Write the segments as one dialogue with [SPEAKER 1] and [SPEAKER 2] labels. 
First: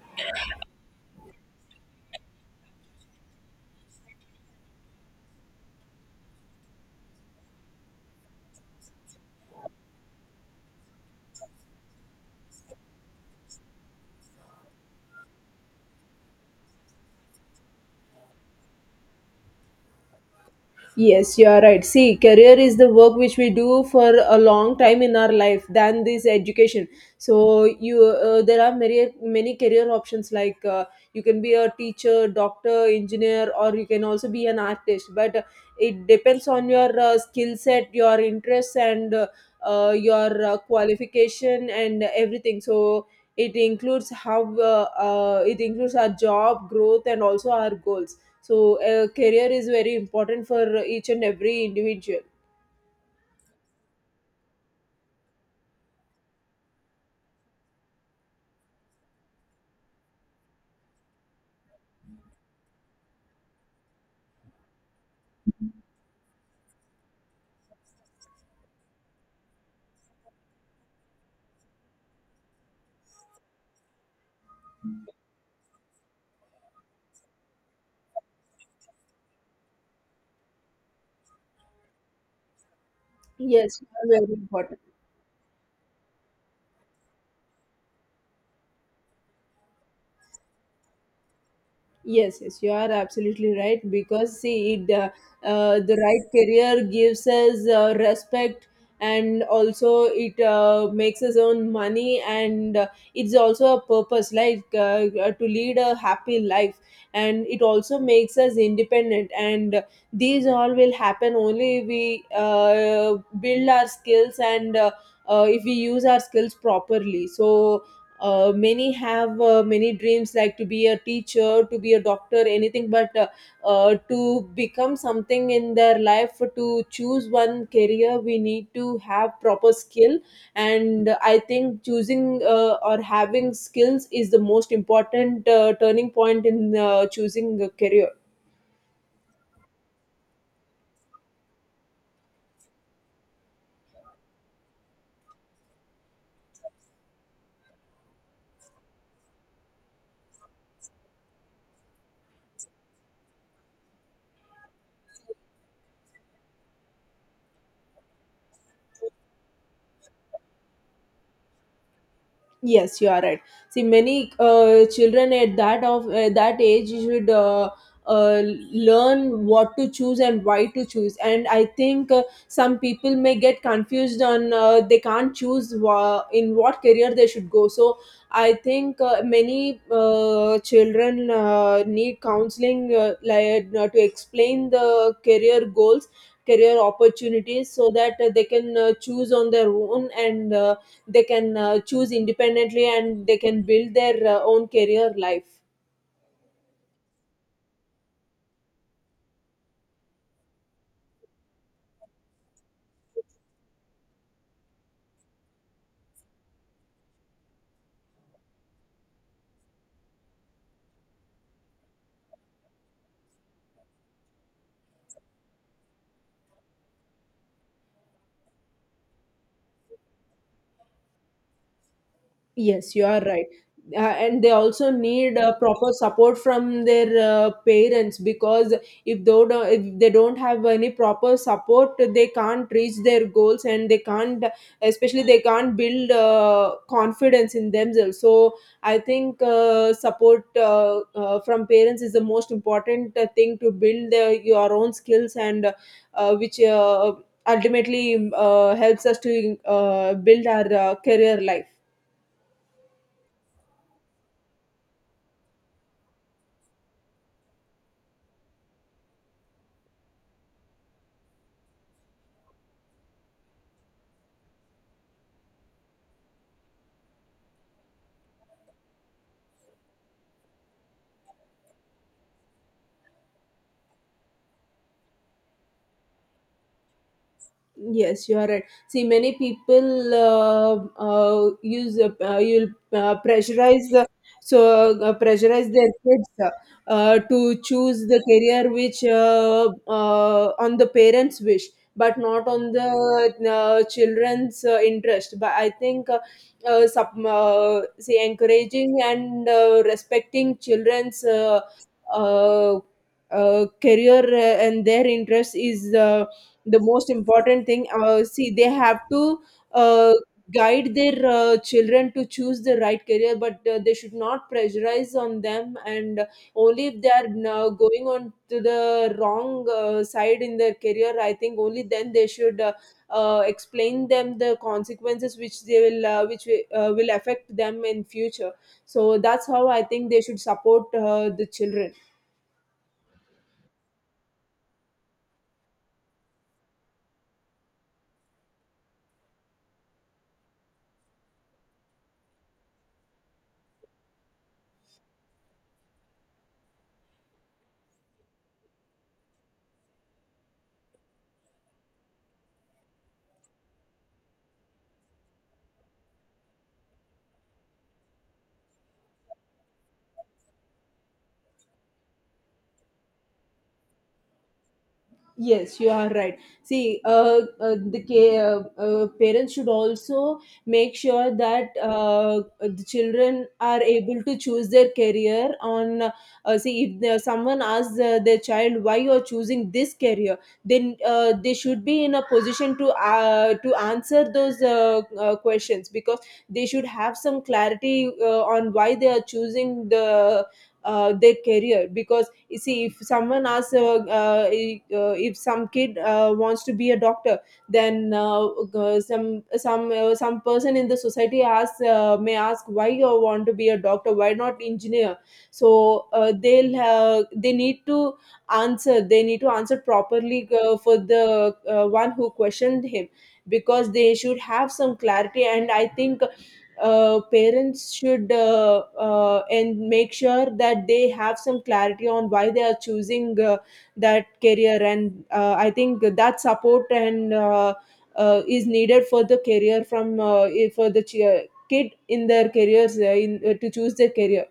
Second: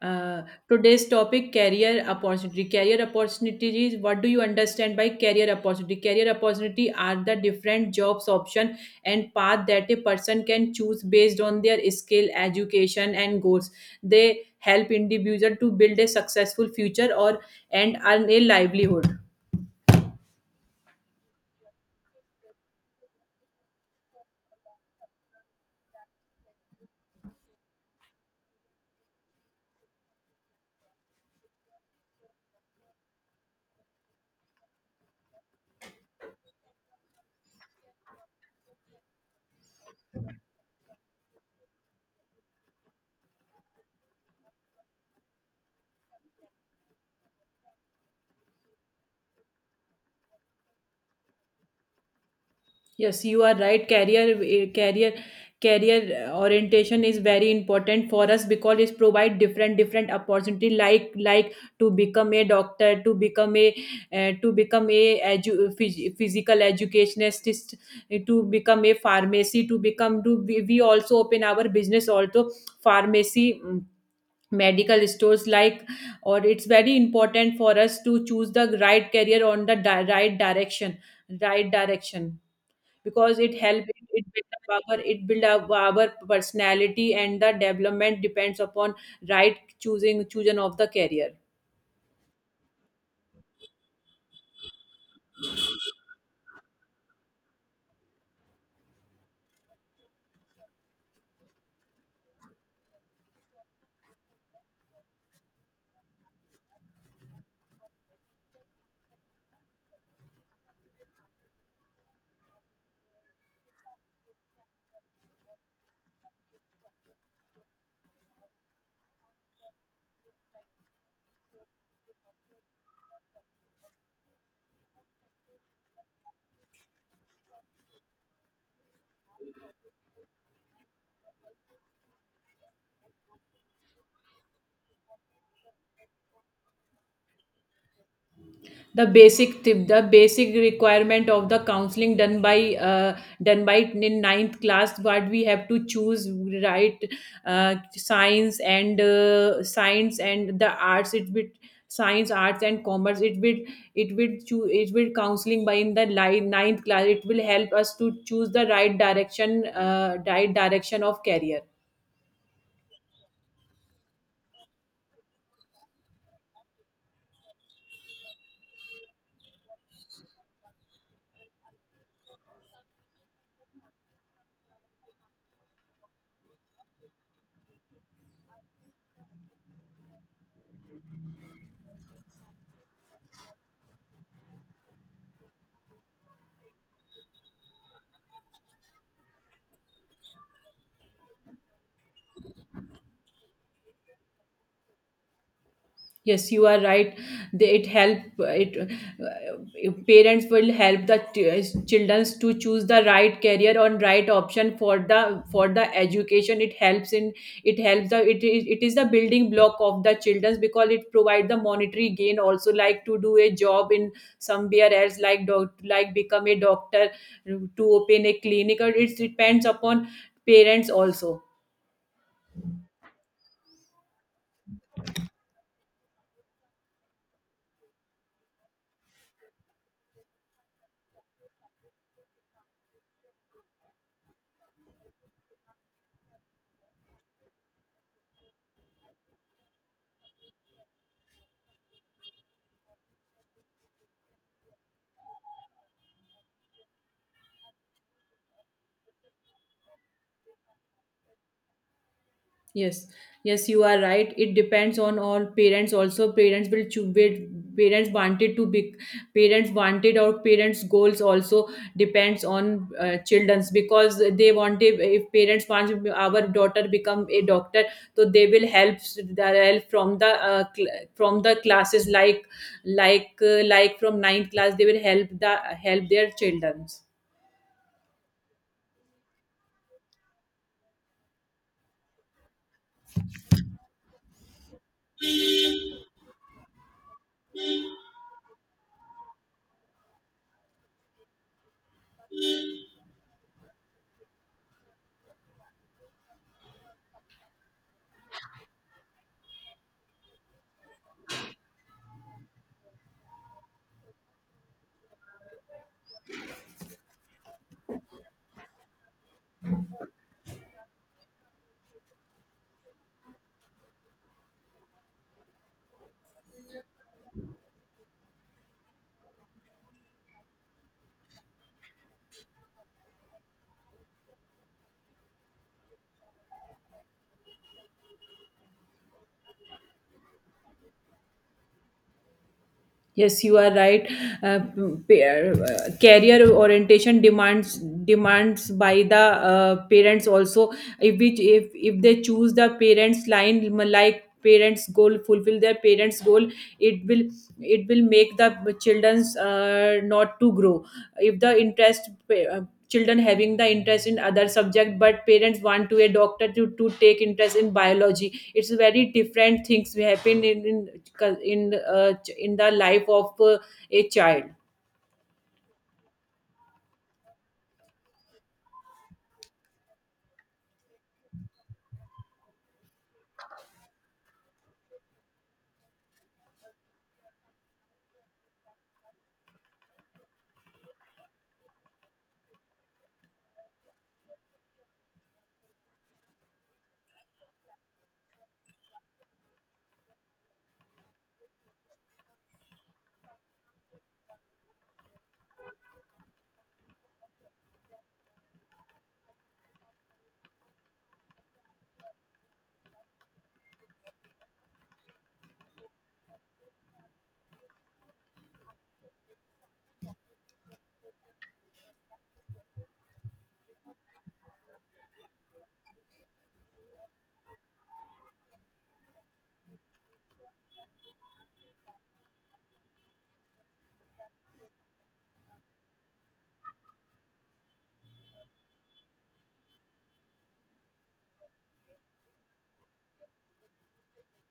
[SPEAKER 1] Uh, today's topic, career opportunity, career opportunities. What do you understand by career opportunity? Career opportunity are the different jobs option and path that a person can choose based on their skill, education and goals. They help individual to build a successful future or and earn a livelihood.
[SPEAKER 2] Yes, you are right. See, career is the work which we do for a long time in our life than this education. So you there are many career options like you can be a teacher, doctor, engineer, or you can also be an artist. But it depends on your skill set, your interests, and your qualification and everything. So it includes how it includes our job growth and also our goals, so a career is very important for each and every individual.
[SPEAKER 1] Yes, you are right. Career orientation is very important for us because it provide different different opportunity like to become a doctor, to become a physical educationist, eh, to become a pharmacy, to become to we also open our business also, pharmacy. Medical stores like, or it's very important for us to choose the right career on the right direction, right direction, because it
[SPEAKER 2] Yes,
[SPEAKER 1] help, it
[SPEAKER 2] very
[SPEAKER 1] build up
[SPEAKER 2] important.
[SPEAKER 1] our, it build up our personality, and the development depends upon right choosing of the career.
[SPEAKER 2] Yes, yes, you are absolutely right because see, the right career gives us respect, and also it makes us own money, and it's also a purpose, like to lead a happy life, and it also makes us independent, and these all will happen only if we build our skills, and if we use our skills properly. So many have many dreams like to be a teacher, to be a doctor, anything, but to become something in their life, to choose one career, we need to have proper skill. And I think choosing or having skills is the most important turning point in choosing a career.
[SPEAKER 1] The basic tip, the basic requirement of the counseling done by done by in ninth class what we have to choose, right, science and science and the arts it with, science, arts and commerce it will, it will it will counseling by in the line, ninth class, it will help us to choose the right direction, right direction of career.
[SPEAKER 2] Yes, you are right. See, many children at that age should uh, learn what to choose and why to choose. And I think some people may get confused on they can't choose in what career they should go. So I think many children need counseling, like to explain the career goals, career opportunities, so that they can choose on their own and. They can choose independently, and they can build their own career life.
[SPEAKER 1] Yes, you are right. They, it help it parents will help the children to choose the right career or right option for the education. It helps in, it helps the, it is, it is the building block of the children because it provide the monetary gain also, like to do a job in somewhere else like doc, like become a doctor, to open a clinic, or it depends upon parents also.
[SPEAKER 2] Yes, you are right. And they also need proper support from their parents, because if they don't have any proper support, they can't reach their goals, and they can't, especially they can't build confidence in themselves. So I think support from parents is the most important thing to build your own skills, and which ultimately helps us to build our career life.
[SPEAKER 1] Yes, yes, you are right. It depends on all parents. Also, parents will choose. Parents wanted to be. Parents wanted, or parents' goals also depends on childrens, because they wanted. If parents want our daughter become a doctor, so they will help the help from the from the classes like, like from ninth class. They will help the, help their childrens.
[SPEAKER 2] Yes, you are right. See, many people use you'll pressurize, pressurize their kids, to choose the career which on the parents' wish, but not on the children's interest. But I think see, encouraging and respecting children's uh, career and their interests is the most important thing. See, they have to uh, guide their children to choose the right career, but they should not pressurize on them, and only if they are going on to the wrong side in their career, I think only then they should explain them the consequences which they will which wi- will affect them in future. So that's how I think they should support the children.
[SPEAKER 1] Yes, you are right. Uh, Career orientation demands, demands by the parents also. If which, if they choose the parents line, like parents goal, fulfill their parents goal, it will, it will make the children's not to grow. If the children having the interest in other subject but parents want to a doctor to take interest in biology, it's very different things we happen in cul- in the, ch- in the life of a child.
[SPEAKER 2] Yes, you are right. See, parents should also make sure that the children are able to choose their career. On See, if someone asks their child, why you are choosing this career, then they should be in a position to answer those questions, because they should have some clarity on why they are choosing the their career. Because you see, if someone asks if some kid wants to be a doctor, then uh, some some person in the society asks, may ask, why you want to be a doctor, why not engineer? So they need to answer they need to answer properly for the one who questioned him, because they should have some clarity. And I think parents should and make sure that they have some clarity on why they are choosing that career. And I think that support and is needed for the career from for the kid in their careers, to choose their career.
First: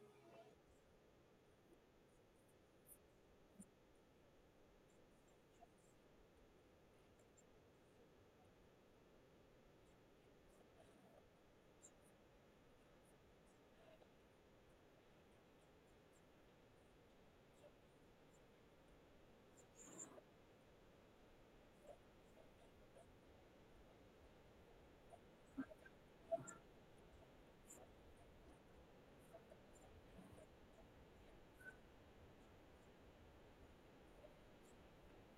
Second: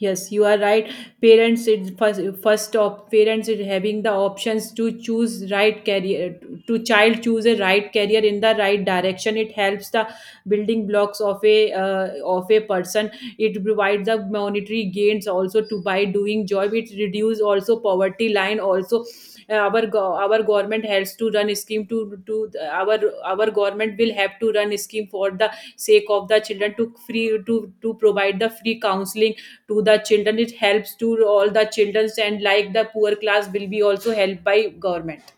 [SPEAKER 1] Yes, you are right. Parents, it first, first of parents, it having the options to choose right career, to child choose a right career in the right direction. It helps the building blocks of a person. It provides the monetary gains also to by doing job. It reduce also poverty line also. Our government has to run a scheme to our our government will have to run a scheme for the sake of the children, to free to provide the free counseling to the children. It helps to all the children, and like the poor class will be also helped by government.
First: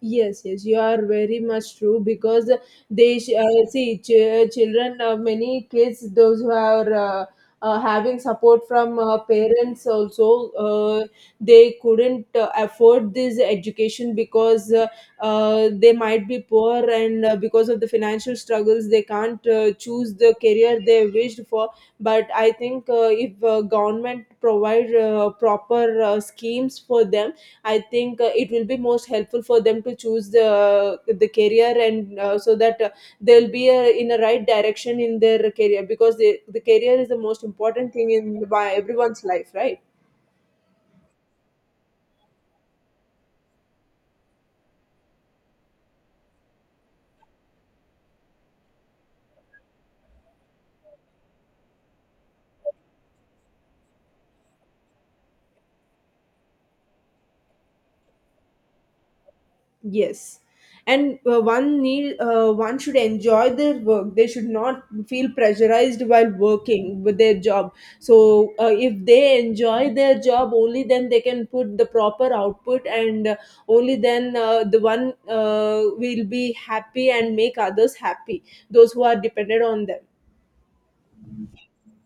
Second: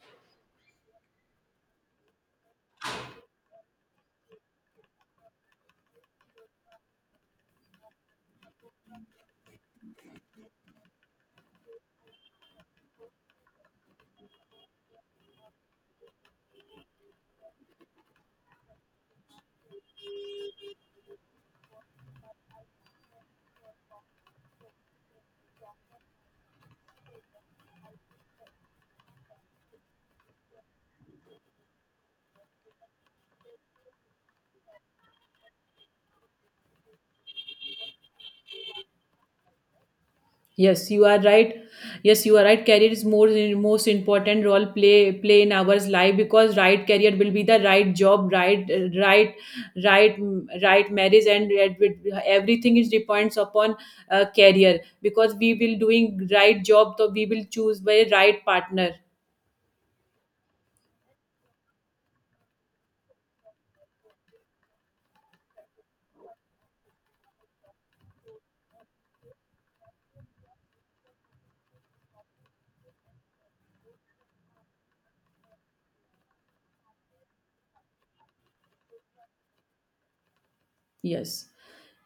[SPEAKER 2] Yes, yes, you are very much true, because see, children, many kids, those who are having support from parents also, they couldn't afford this education, because they might be poor, and because of the financial struggles, they can't choose the career they wished for. But I think if government provide proper schemes for them, I think it will be most helpful for them to choose the career, and so that they'll be in a right direction in their career, because the career is the most important thing in by everyone's life, right?
[SPEAKER 1] Yes, you are right. Yes, you are right. Career is more, most important role play, play in our life, because right career will be the right job, right, right, right, right marriage and everything is depends upon career, because we will doing right job, so we will choose by right partner.
[SPEAKER 2] Yes, and one should enjoy their work. They should not feel pressurized while working with their job. So if they enjoy their job, only then they can put the proper output, and only then the one will be happy and make others happy. Those who are dependent on them.
[SPEAKER 1] Yes,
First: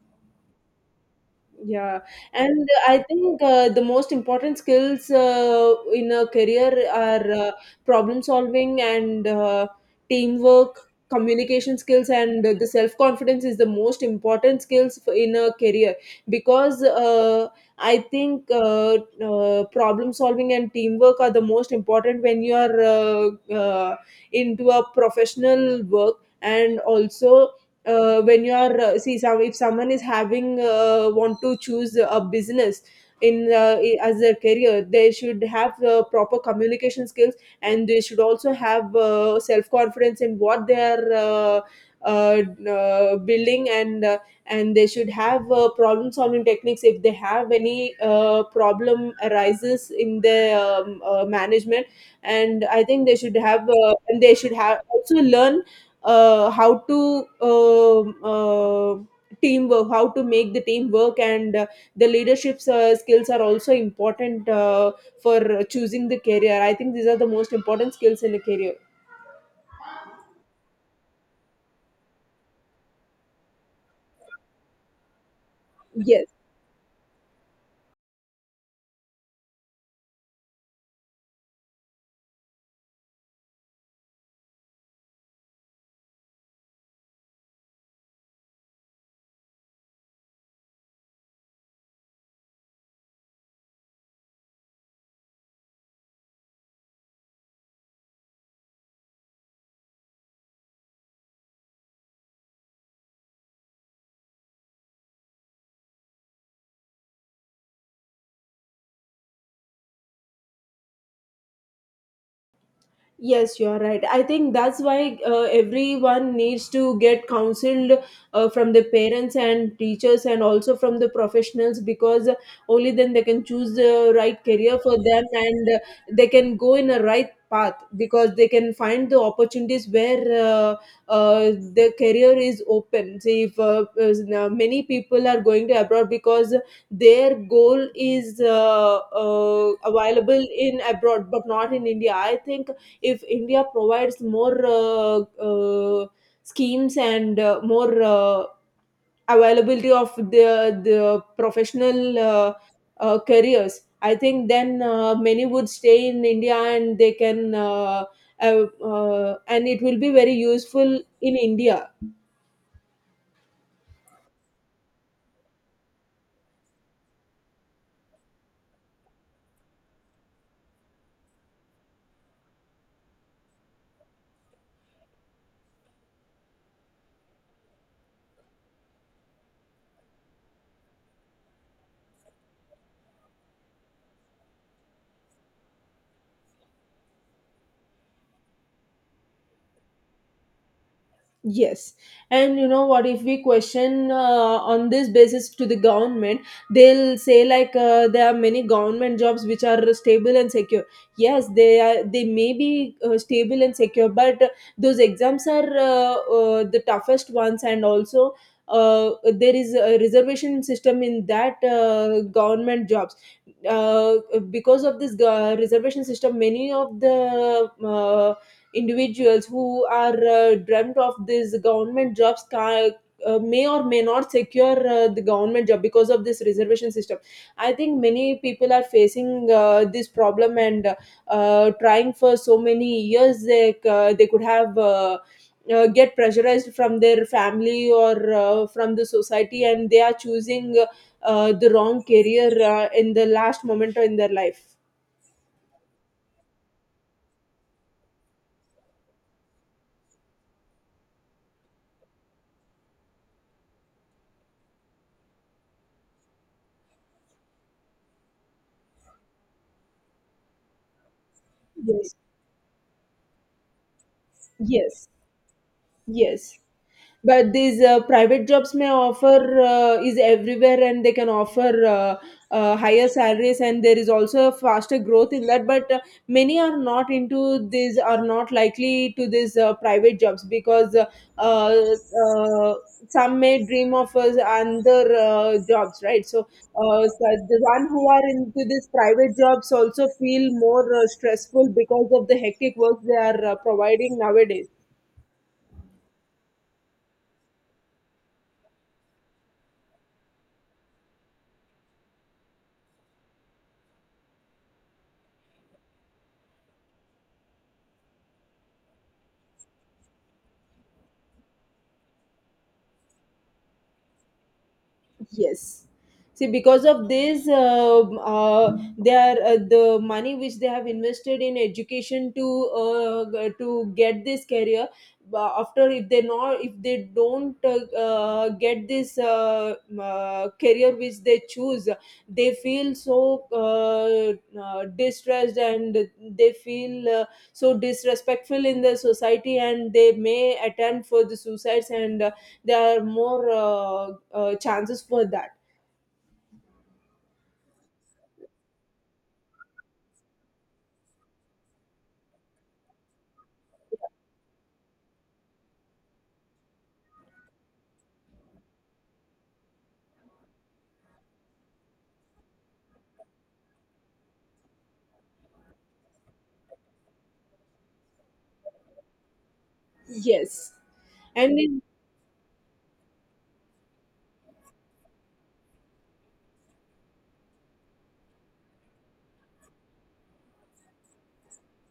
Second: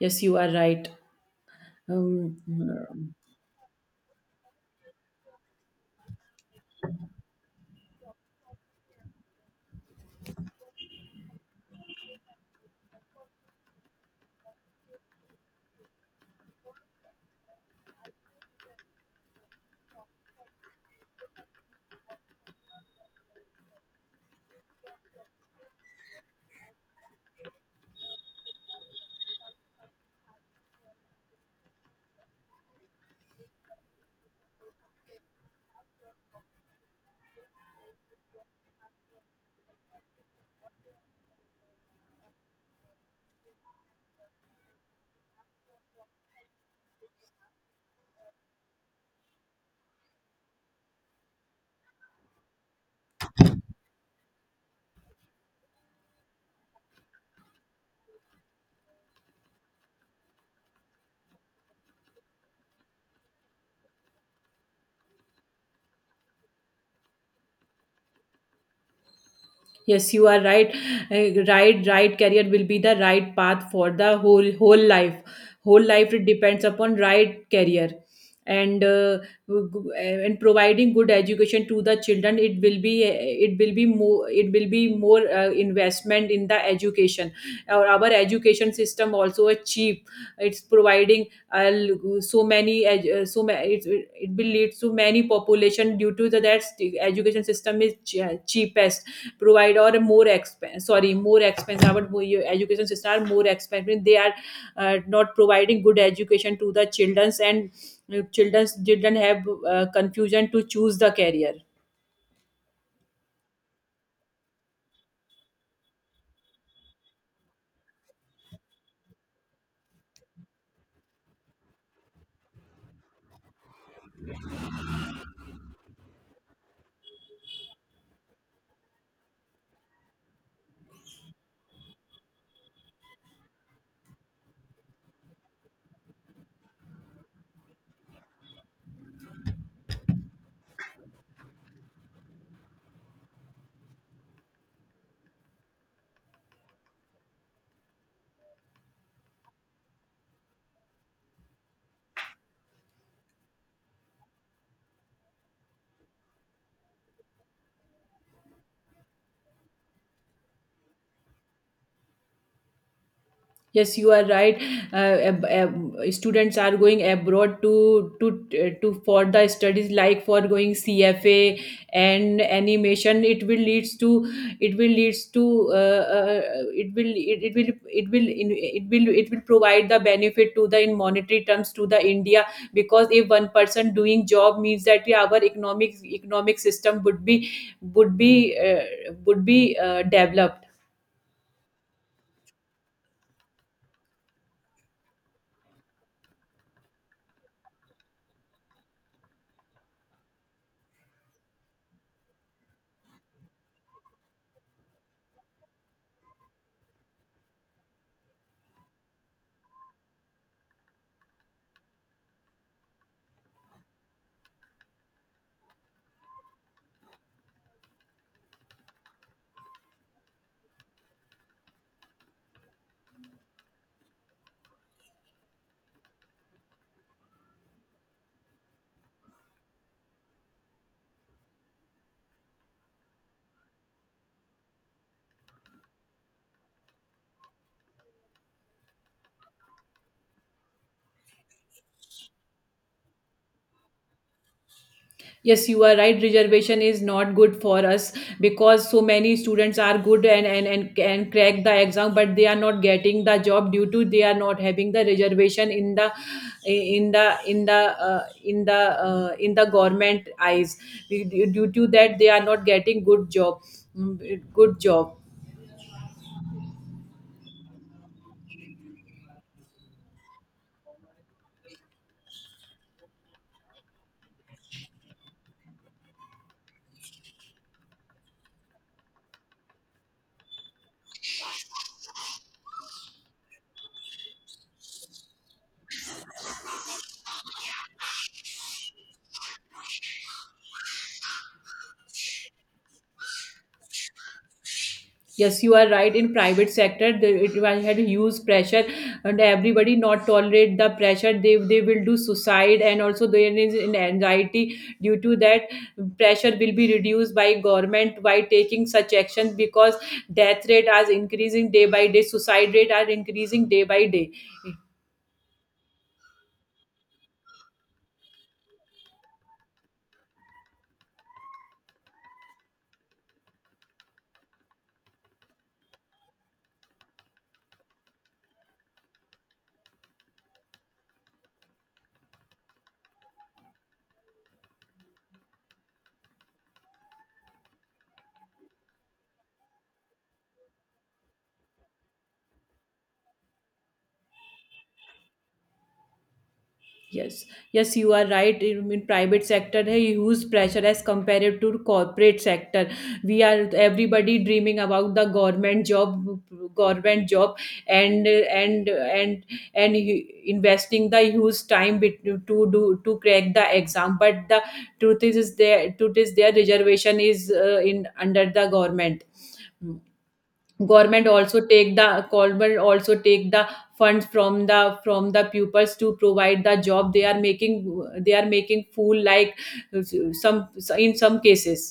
[SPEAKER 1] yes, you are right.
[SPEAKER 2] Yeah, and I
[SPEAKER 1] Um,
[SPEAKER 2] think the most important skills in a career are problem solving and teamwork, communication skills, and the self confidence is the most important skills in a career. Because I think problem solving and teamwork are the most important when you are uh, uh, into a professional work, and also when you are see, some, if someone is having want to choose a business in as their career, they should have proper communication skills, and they should also have self confidence in what they are uh, building, and they should have problem solving techniques if they have any problem arises in their management. And I think they should have and they should have also learn how to teamwork, how to make the team work, and the leadership skills are also important for choosing the career. I think these are the most important skills in a career.
[SPEAKER 1] yes, you are right. Right career will be the right path for the whole whole life. Whole life
[SPEAKER 2] Yes.
[SPEAKER 1] it depends upon right career, and and providing good education to the children. It will be, it will be more, it will be more investment in the education. Our education system also is cheap. It's providing, so many so it, it it will lead to many population due to the that education system is cheapest provide, or more expense, sorry, more expensive. Your education system are more expensive, they are not providing good education to the childrens, and childrens didn't have confusion to choose the career.
[SPEAKER 2] Yes, you are right. I think that's why everyone needs to get counseled from the parents and teachers, and also from the professionals, because only then they can choose the right career for them, and they can go in a right path, because they can find the opportunities where uh, the career is open. See, if is- now many people are going to abroad because their goal is available in abroad, but not in India. I think if India provides more uh, schemes and more availability of the professional careers, I think then many would stay in India, and they can. And it will be very useful in India.
[SPEAKER 1] Yes, you are right. Students are going abroad to for the studies, like for going CFA and animation. It will leads to, it will leads to uh, uh, it will it, it will it will in, it will, it will provide the benefit to the in monetary terms to the India, because if one person doing job means that we, our economic system would be, would be uh, would be developed.
[SPEAKER 2] Yes, and you know what? If we question on this basis to the government, they'll say like there are many government jobs which are stable and secure. Yes, they are. They may be stable and secure, but those exams are the toughest ones, and also there is a reservation system in that government jobs. Uh, because of this reservation system, many of the individuals who are dreamt of these government jobs may or may not secure the government job because of this reservation system. I think many people are facing this problem, and trying for so many years, they could have get pressurized from their family, or from the society, and they are choosing the wrong career in the last moment in their life.
[SPEAKER 1] Yes, you are right. Reservation is not good for us because so many students are good, and and can crack the exam, but they are not getting the job due to they are not having the reservation in the, in the, in the, uh, in the in the government eyes. Due, due to
[SPEAKER 2] Yes,
[SPEAKER 1] that they are not getting good job, good
[SPEAKER 2] yes,
[SPEAKER 1] job.
[SPEAKER 2] yes. But these private jobs may offer is everywhere, and they can offer higher salaries, and there is also a faster growth in that, but many are not into this, are not likely to these private jobs, because uh, some may dream of other jobs, right? So so the one who are into these private jobs also feel more stressful because of the hectic work they are providing nowadays.
[SPEAKER 1] Yes, you are right. In private sector, they, it was had huge pressure, and everybody not tolerate the pressure. They will do suicide, and also there is an anxiety due to that. Pressure will be reduced by government by taking such actions, because death rate is increasing day by day. Suicide rate are increasing day by day.
[SPEAKER 2] Yes. See, because of this, the money which they have invested in education to to get this career. After if they don't get this career which they choose, they feel so distressed, and they feel so disrespectful in the society, and they may attempt for the suicides, and there are more chances for that.
[SPEAKER 1] Yes, yes, you are right. In private sector, है huge pressure as compared to corporate sector. We are everybody dreaming about the government job, and, and and and investing the huge time to do to crack the exam. But the truth is there, truth is their reservation is in under the government. Hmm.
[SPEAKER 2] Yes
[SPEAKER 1] Government
[SPEAKER 2] and
[SPEAKER 1] also
[SPEAKER 2] it,
[SPEAKER 1] take the, government also take the funds from the pupils to provide the job. They are making, they are making fool like uh, some, in some cases.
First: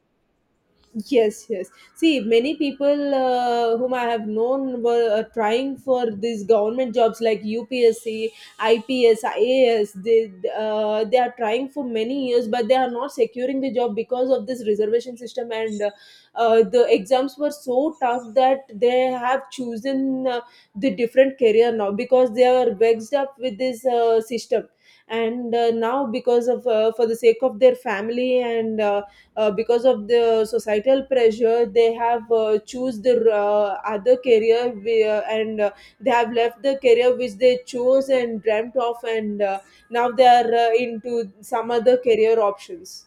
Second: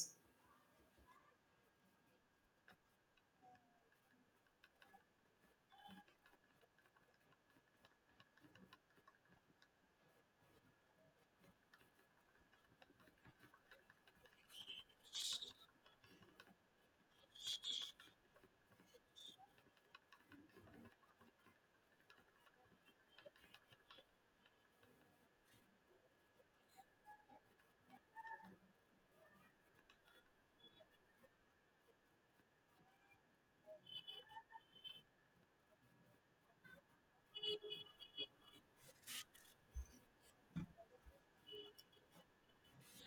[SPEAKER 2] yes, yes. See, many people whom I have known were trying for these government jobs like UPSC, IPS, IAS. They are trying for many years, but they are not securing the job because of this reservation system. And the exams were so tough that they have chosen the different career now because they are vexed up with this system. And now, because of for the sake of their family and because of the societal pressure, they have choose the other career where, and they have left the career which they chose and dreamt of, and now they are into some other career options.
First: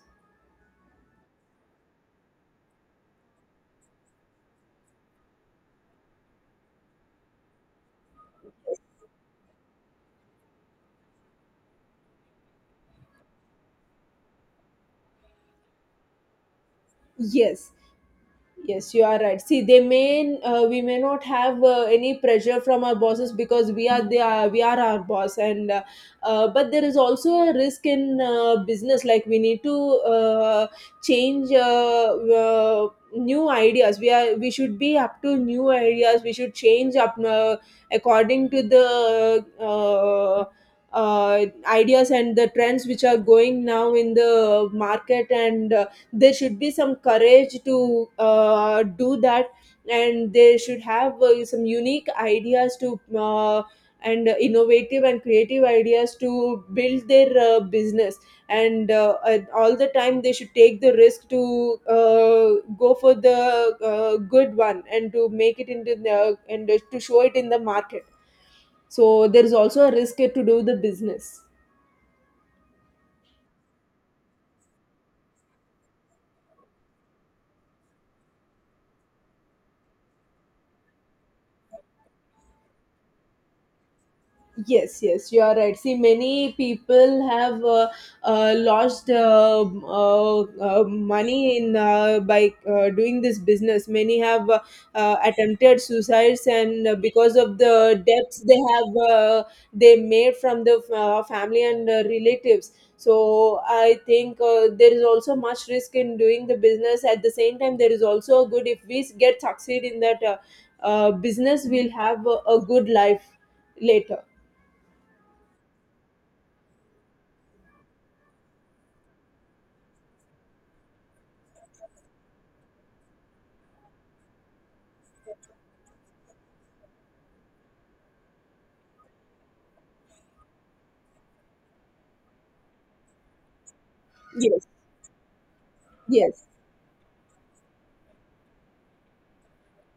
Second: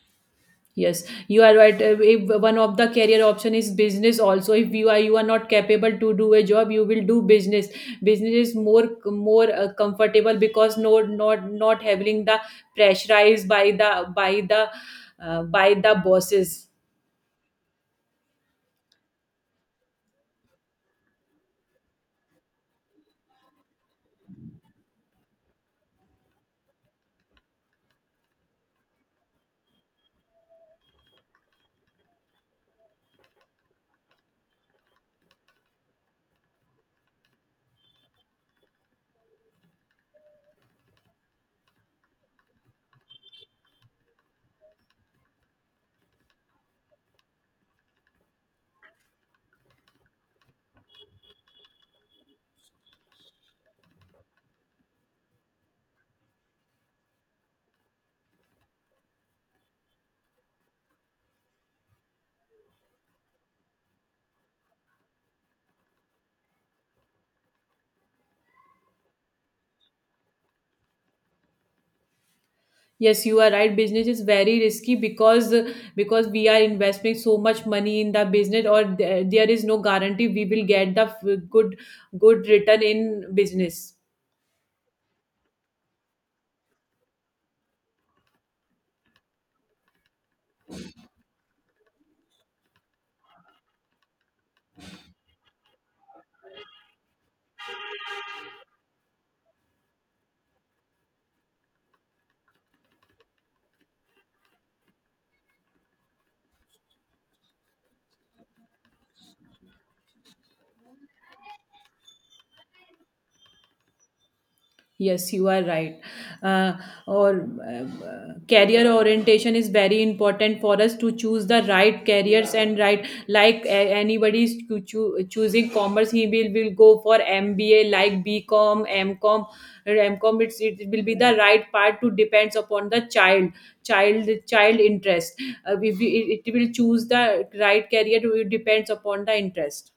[SPEAKER 1] Yes, you are right. If one of the career option is business also, if you are, you are not capable to do a job, you will do business. Business is more, more comfortable because no, not, not having the pressurized by the by the by the bosses.
[SPEAKER 2] Yes, yes, you are right. See, they may we may not have any pressure from our bosses because we are they are we are our boss, and but there is also a risk in business. Like, we need to uh, change new ideas. We should be up to new ideas. We should change up according to the. Ideas and the trends which are going now in the market, and there should be some courage to do that, and they should have some unique ideas to and innovative and creative ideas to build their business, and all the time they should take the risk to go for the good one, and to make it into the, and to show it in the market. So there is also a risk to do the business.
[SPEAKER 1] Yes, you are right. Business is very risky, because we are investing so much money in the business, or there is no guarantee we will get the good, good return in business.
[SPEAKER 2] Yes, yes, you are right. See, many people have lost money in by doing this business. Many have attempted suicides, and because of the debts they have, they made from the family and relatives. So I think there is also much risk in doing the business. At the same time, there is also a good if we get succeed in that business, we'll have a good life later.
[SPEAKER 1] Yes, you are right. Uh, or Career orientation is very important for us to choose the right careers and right, like anybody is choosing commerce, he will go for MBA like BCom, MCom, MCom. It's, it will be the right part to depends upon the child, child,
[SPEAKER 2] Yes,
[SPEAKER 1] child interest. We,
[SPEAKER 2] yes.
[SPEAKER 1] it, it will choose the right career. It depends upon the interest.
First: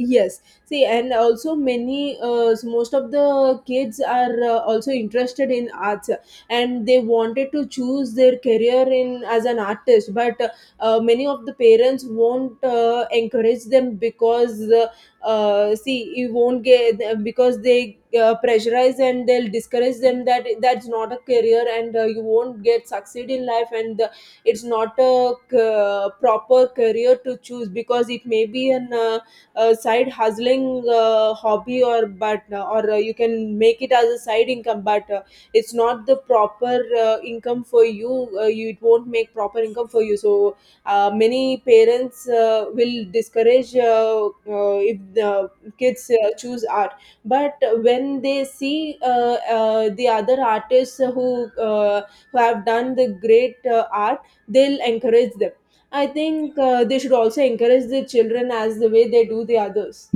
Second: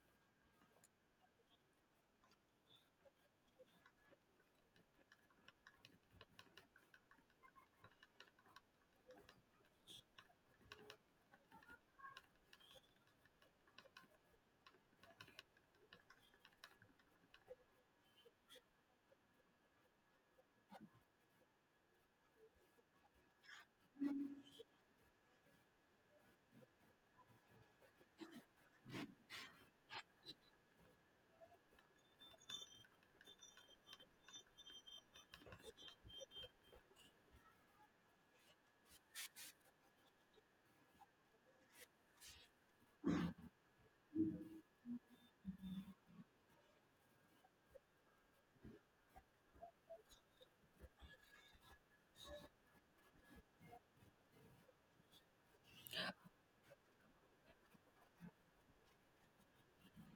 [SPEAKER 2] Yes, see, and also many, most of the kids are also interested in arts, and they wanted to choose their career in as an artist. But many of the parents won't encourage them because, see, you won't get because they pressurize, and they'll discourage them that that's not a career, and you won't get succeed in life, and it's not a proper career to choose because it may be an side hustling hobby, or but or you can make it as a side income, but it's not the proper income for you, you it won't make proper income for you. So many parents will discourage if the kids choose art, but when they see the other artists who have done the great art, they'll encourage them. I think they should also encourage the children as the way they do the others.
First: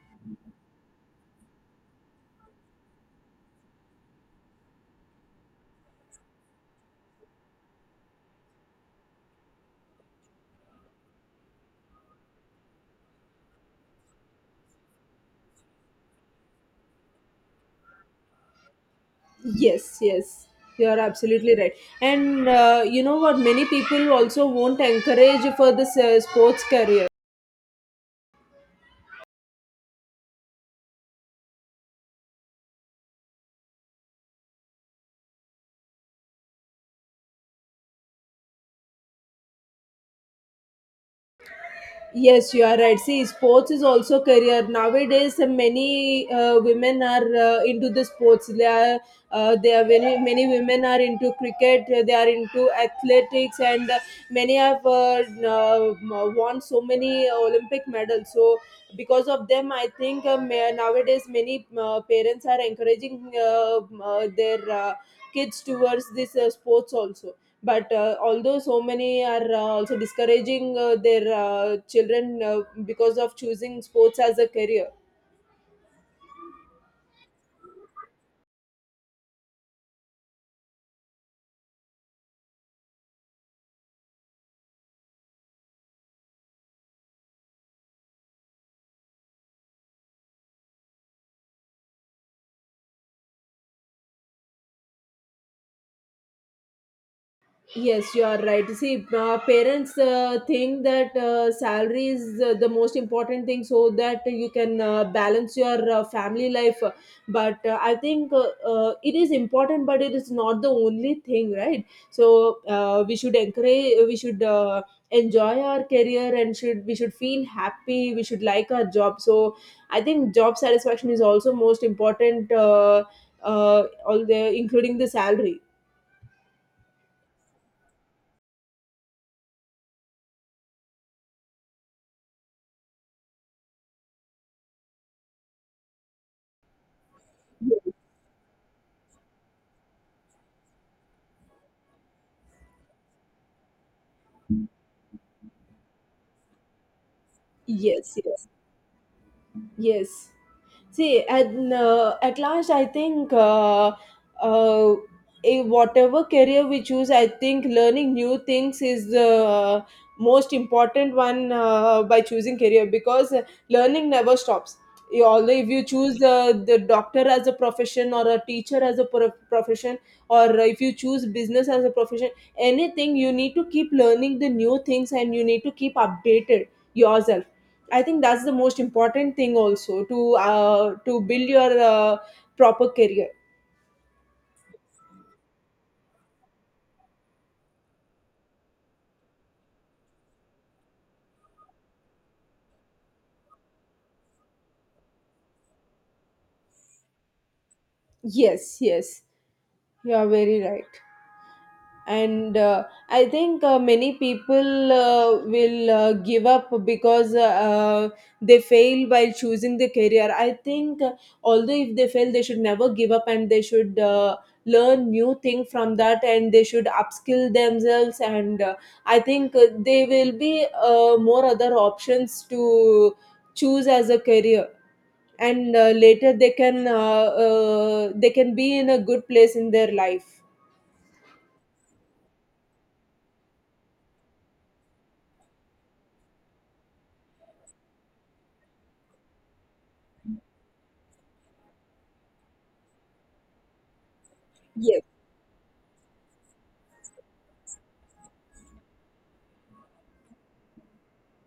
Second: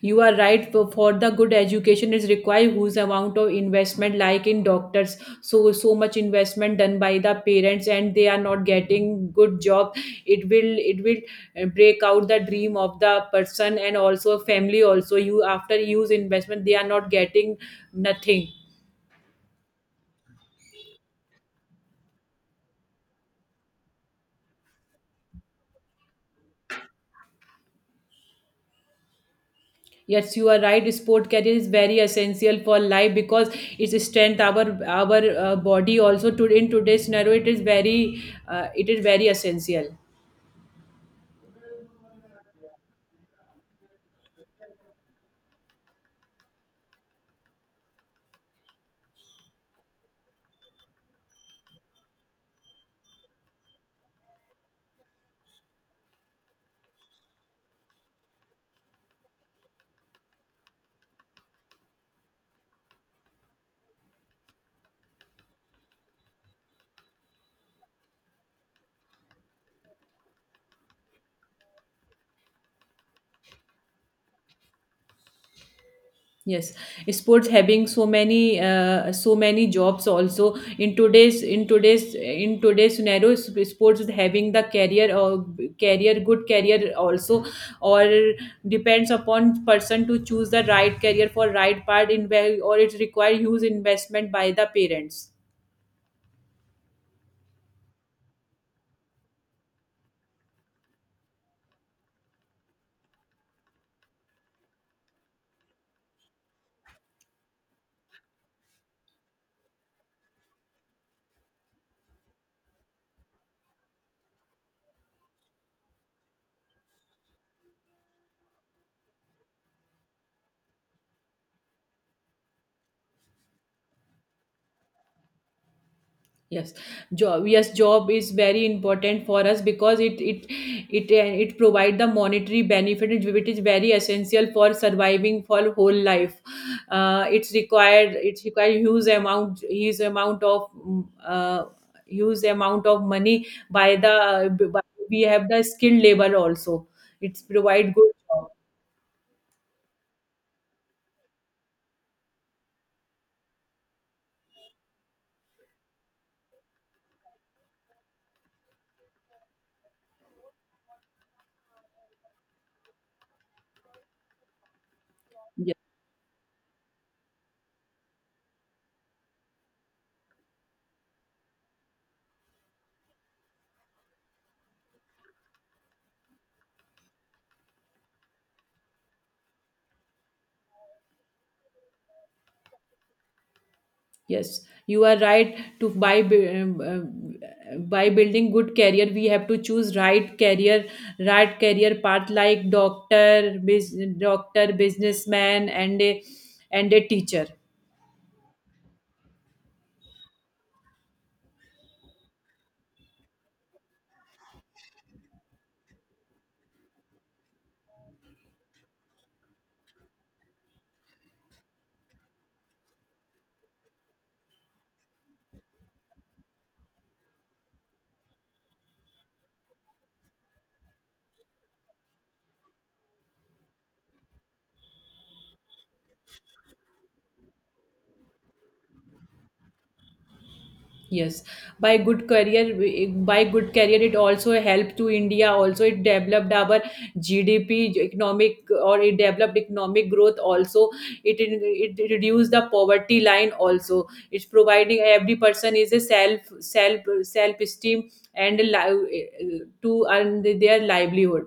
[SPEAKER 1] You are right. For the good education is required, whose amount of investment, like in doctors, so so much investment done by the parents, and they are not getting good job. It will, it will break out the dream of the person and also family. Also, you after use investment, they are not getting nothing.
[SPEAKER 2] Yes, yes, you are absolutely right. And you know what? Many people also won't encourage for this sports career.
[SPEAKER 1] Yes, you are right. Sport career is very essential for life, because it's strength our body also. To in today's scenario, it is very essential.
[SPEAKER 2] Yes, you are right. See, sports is also career. Nowadays, many women are into the sports. They are, many, many women are into cricket. They are into athletics, and many have won so many Olympic medals. So, because of them, I think nowadays many parents are encouraging their kids towards this sports also, but although so many are also discouraging their children because of choosing sports as a career.
[SPEAKER 1] Yes, sports having so many so many jobs also in today's, in today's, in today's scenario, sports is having the career or career, good career also, or depends upon person to choose the right career for right part in where, or it require huge investment by the parents.
[SPEAKER 2] Yes, you are right. See, parents think that salary is the most important thing, so that you can balance your family life. But I think it is important, but it is not the only thing, right? So we should encourage, we should enjoy our career, and should we should feel happy. We should like our job. So I think job satisfaction is also most important, all the including the salary.
[SPEAKER 1] Yes, job. Yes, job is very important for us because it it provide the monetary benefit, which is very essential for surviving for whole life. It's required. It's required huge amount, huge amount of huge amount of money by the by, we have the skilled labor also. It's provide good
[SPEAKER 2] Yes, yes.
[SPEAKER 1] job.
[SPEAKER 2] Yes. See, at last, I think uh, whatever career we choose, I think learning new things is the most important one by choosing career, because learning never stops. You, although if
[SPEAKER 1] Yes.
[SPEAKER 2] you choose the doctor as a profession, or a teacher as a profession, or if you choose business as a profession, anything, you need to keep learning the new things, and you need to keep updated yourself. I think that's the most important thing also, to build your proper career.
[SPEAKER 1] Yes, you are right. To buy, by building good career, we have to choose right career path like doctor, doctor, businessman, and a teacher.
[SPEAKER 2] Yes, yes, you are very right. And I think many people will give up because they fail while choosing the career. I think although if they fail, they should never give up, and they should learn new thing from that, and they should upskill themselves, and I think they will be more other options to choose as a career, and later they can be in a good place in their life.
[SPEAKER 1] Yes, by good career, by good career, it also helped to India. Also, it developed our GDP, economic, or it developed economic growth. Also, it reduced the poverty line. Also, it's providing
[SPEAKER 2] Yes.
[SPEAKER 1] every person is a self, self, self esteem and to earn their livelihood.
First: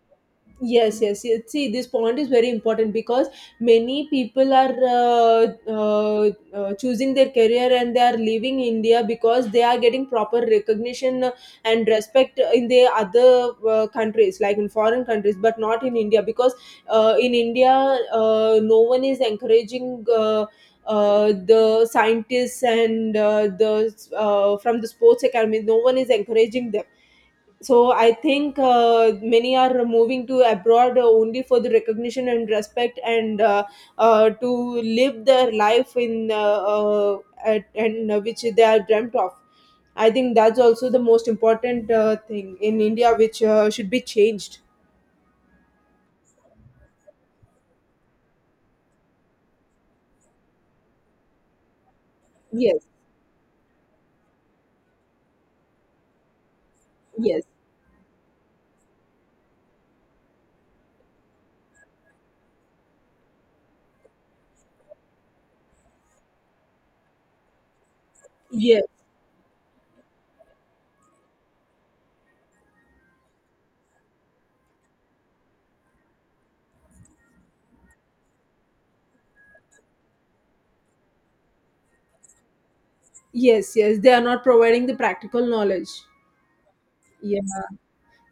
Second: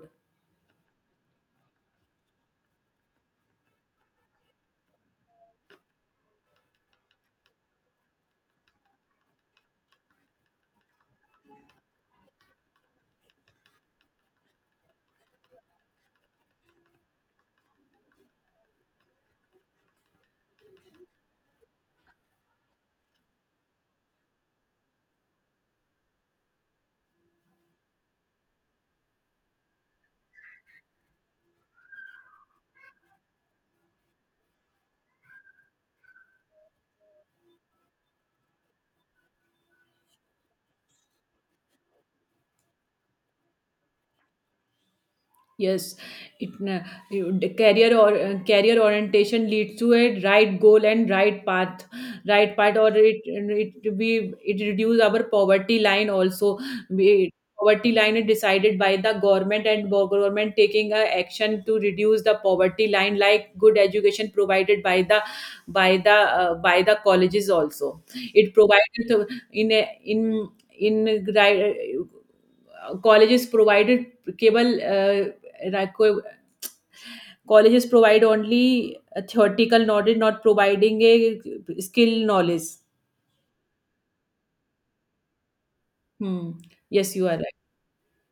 [SPEAKER 2] Yes, yes, yes. See, this point is very important because many people are choosing their career and they are leaving India because they are getting proper recognition and respect in the other countries, like in foreign countries, but not in India. Because in India, no one is encouraging. The scientists and the from the sports academy, no one is encouraging them. So I think many are moving to abroad only for the recognition and respect, and to live their life in at, and which they are dreamt of. I think that's also the most important thing in India which should be changed.
[SPEAKER 1] Yes, it you- the career or career orientation leads to a right goal and right path,
[SPEAKER 2] Yes,
[SPEAKER 1] or it we it reduce our poverty line also. We,
[SPEAKER 2] yes,
[SPEAKER 1] poverty line is decided by the government, and government taking a action to reduce the poverty line, like good education provided by the by the by the colleges also. It
[SPEAKER 2] yes,
[SPEAKER 1] provided in a, in in right, colleges provided cable. Like co- Colleges provide only a theoretical knowledge, not providing a skill knowledge.
[SPEAKER 2] yes, yes, they are not providing the practical knowledge.
[SPEAKER 1] Hmm. Yes, you are right.
[SPEAKER 2] Yeah.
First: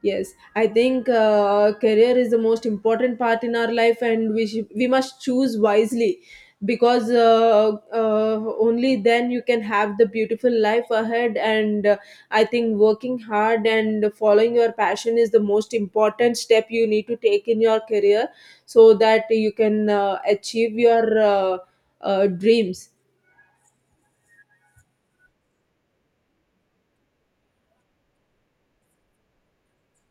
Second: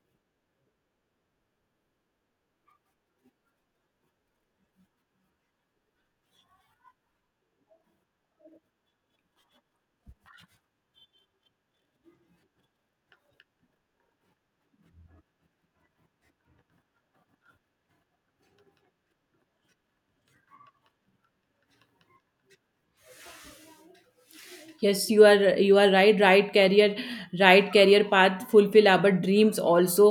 [SPEAKER 2] Yes, I think career is the most important part in our life, and we must choose wisely, because only then you can have the beautiful life ahead. And I think working hard and following your passion is the most important step you need to take in your career, so that you can achieve your dreams.
[SPEAKER 1] Yes, you are, you are right. Right career, right career path fulfill our dreams also,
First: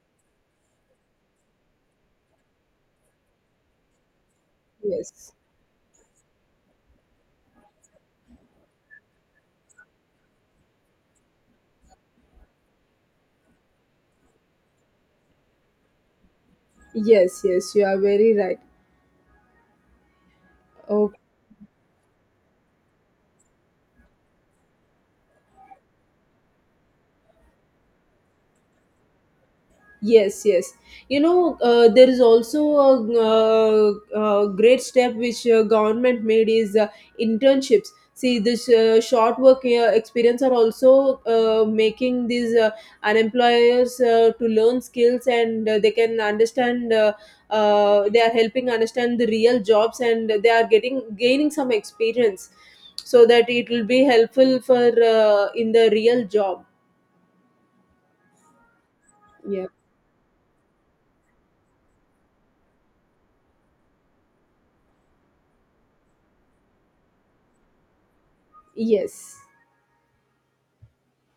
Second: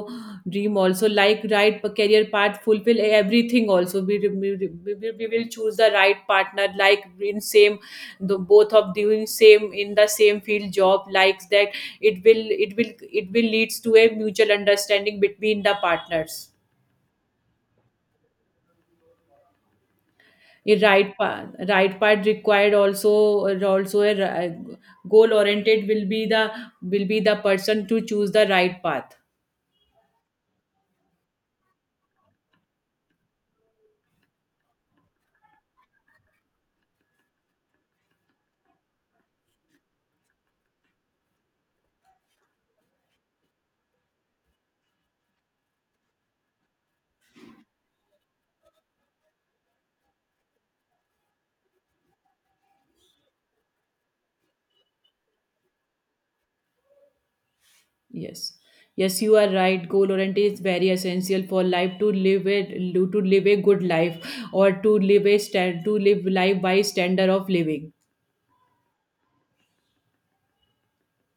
[SPEAKER 1] dream also, like right career path fulfill everything also, we
[SPEAKER 2] Yes,
[SPEAKER 1] will choose the right partner, like in same, the both of doing same in the same field job likes that, it will, it will, it will leads to a mutual understanding between the partners.
[SPEAKER 2] yes, yes, you are very right.
[SPEAKER 1] A
[SPEAKER 2] Okay.
[SPEAKER 1] right part required also, also a goal oriented will be the, will be the person to choose the right path.
[SPEAKER 2] Yes, yes. You know, there is also a, great step which government made is internships. See, this short work experience are also making these unemployers to learn skills, and they can understand. They are helping understand the real jobs, and they are getting gaining some experience, so that it will be helpful for in the real job.
[SPEAKER 1] Yes, yes, you are
[SPEAKER 2] Yeah.
[SPEAKER 1] right. Goal oriented is very essential for life to live a, to live a good life, or to live a stand to live life by standard of living.
[SPEAKER 2] Yes.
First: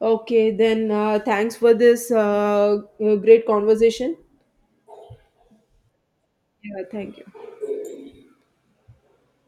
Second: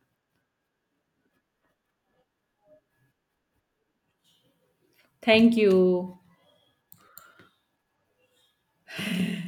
[SPEAKER 2] Okay, then thanks for this great conversation.
[SPEAKER 1] Thank you.
[SPEAKER 2] Yeah, thank you.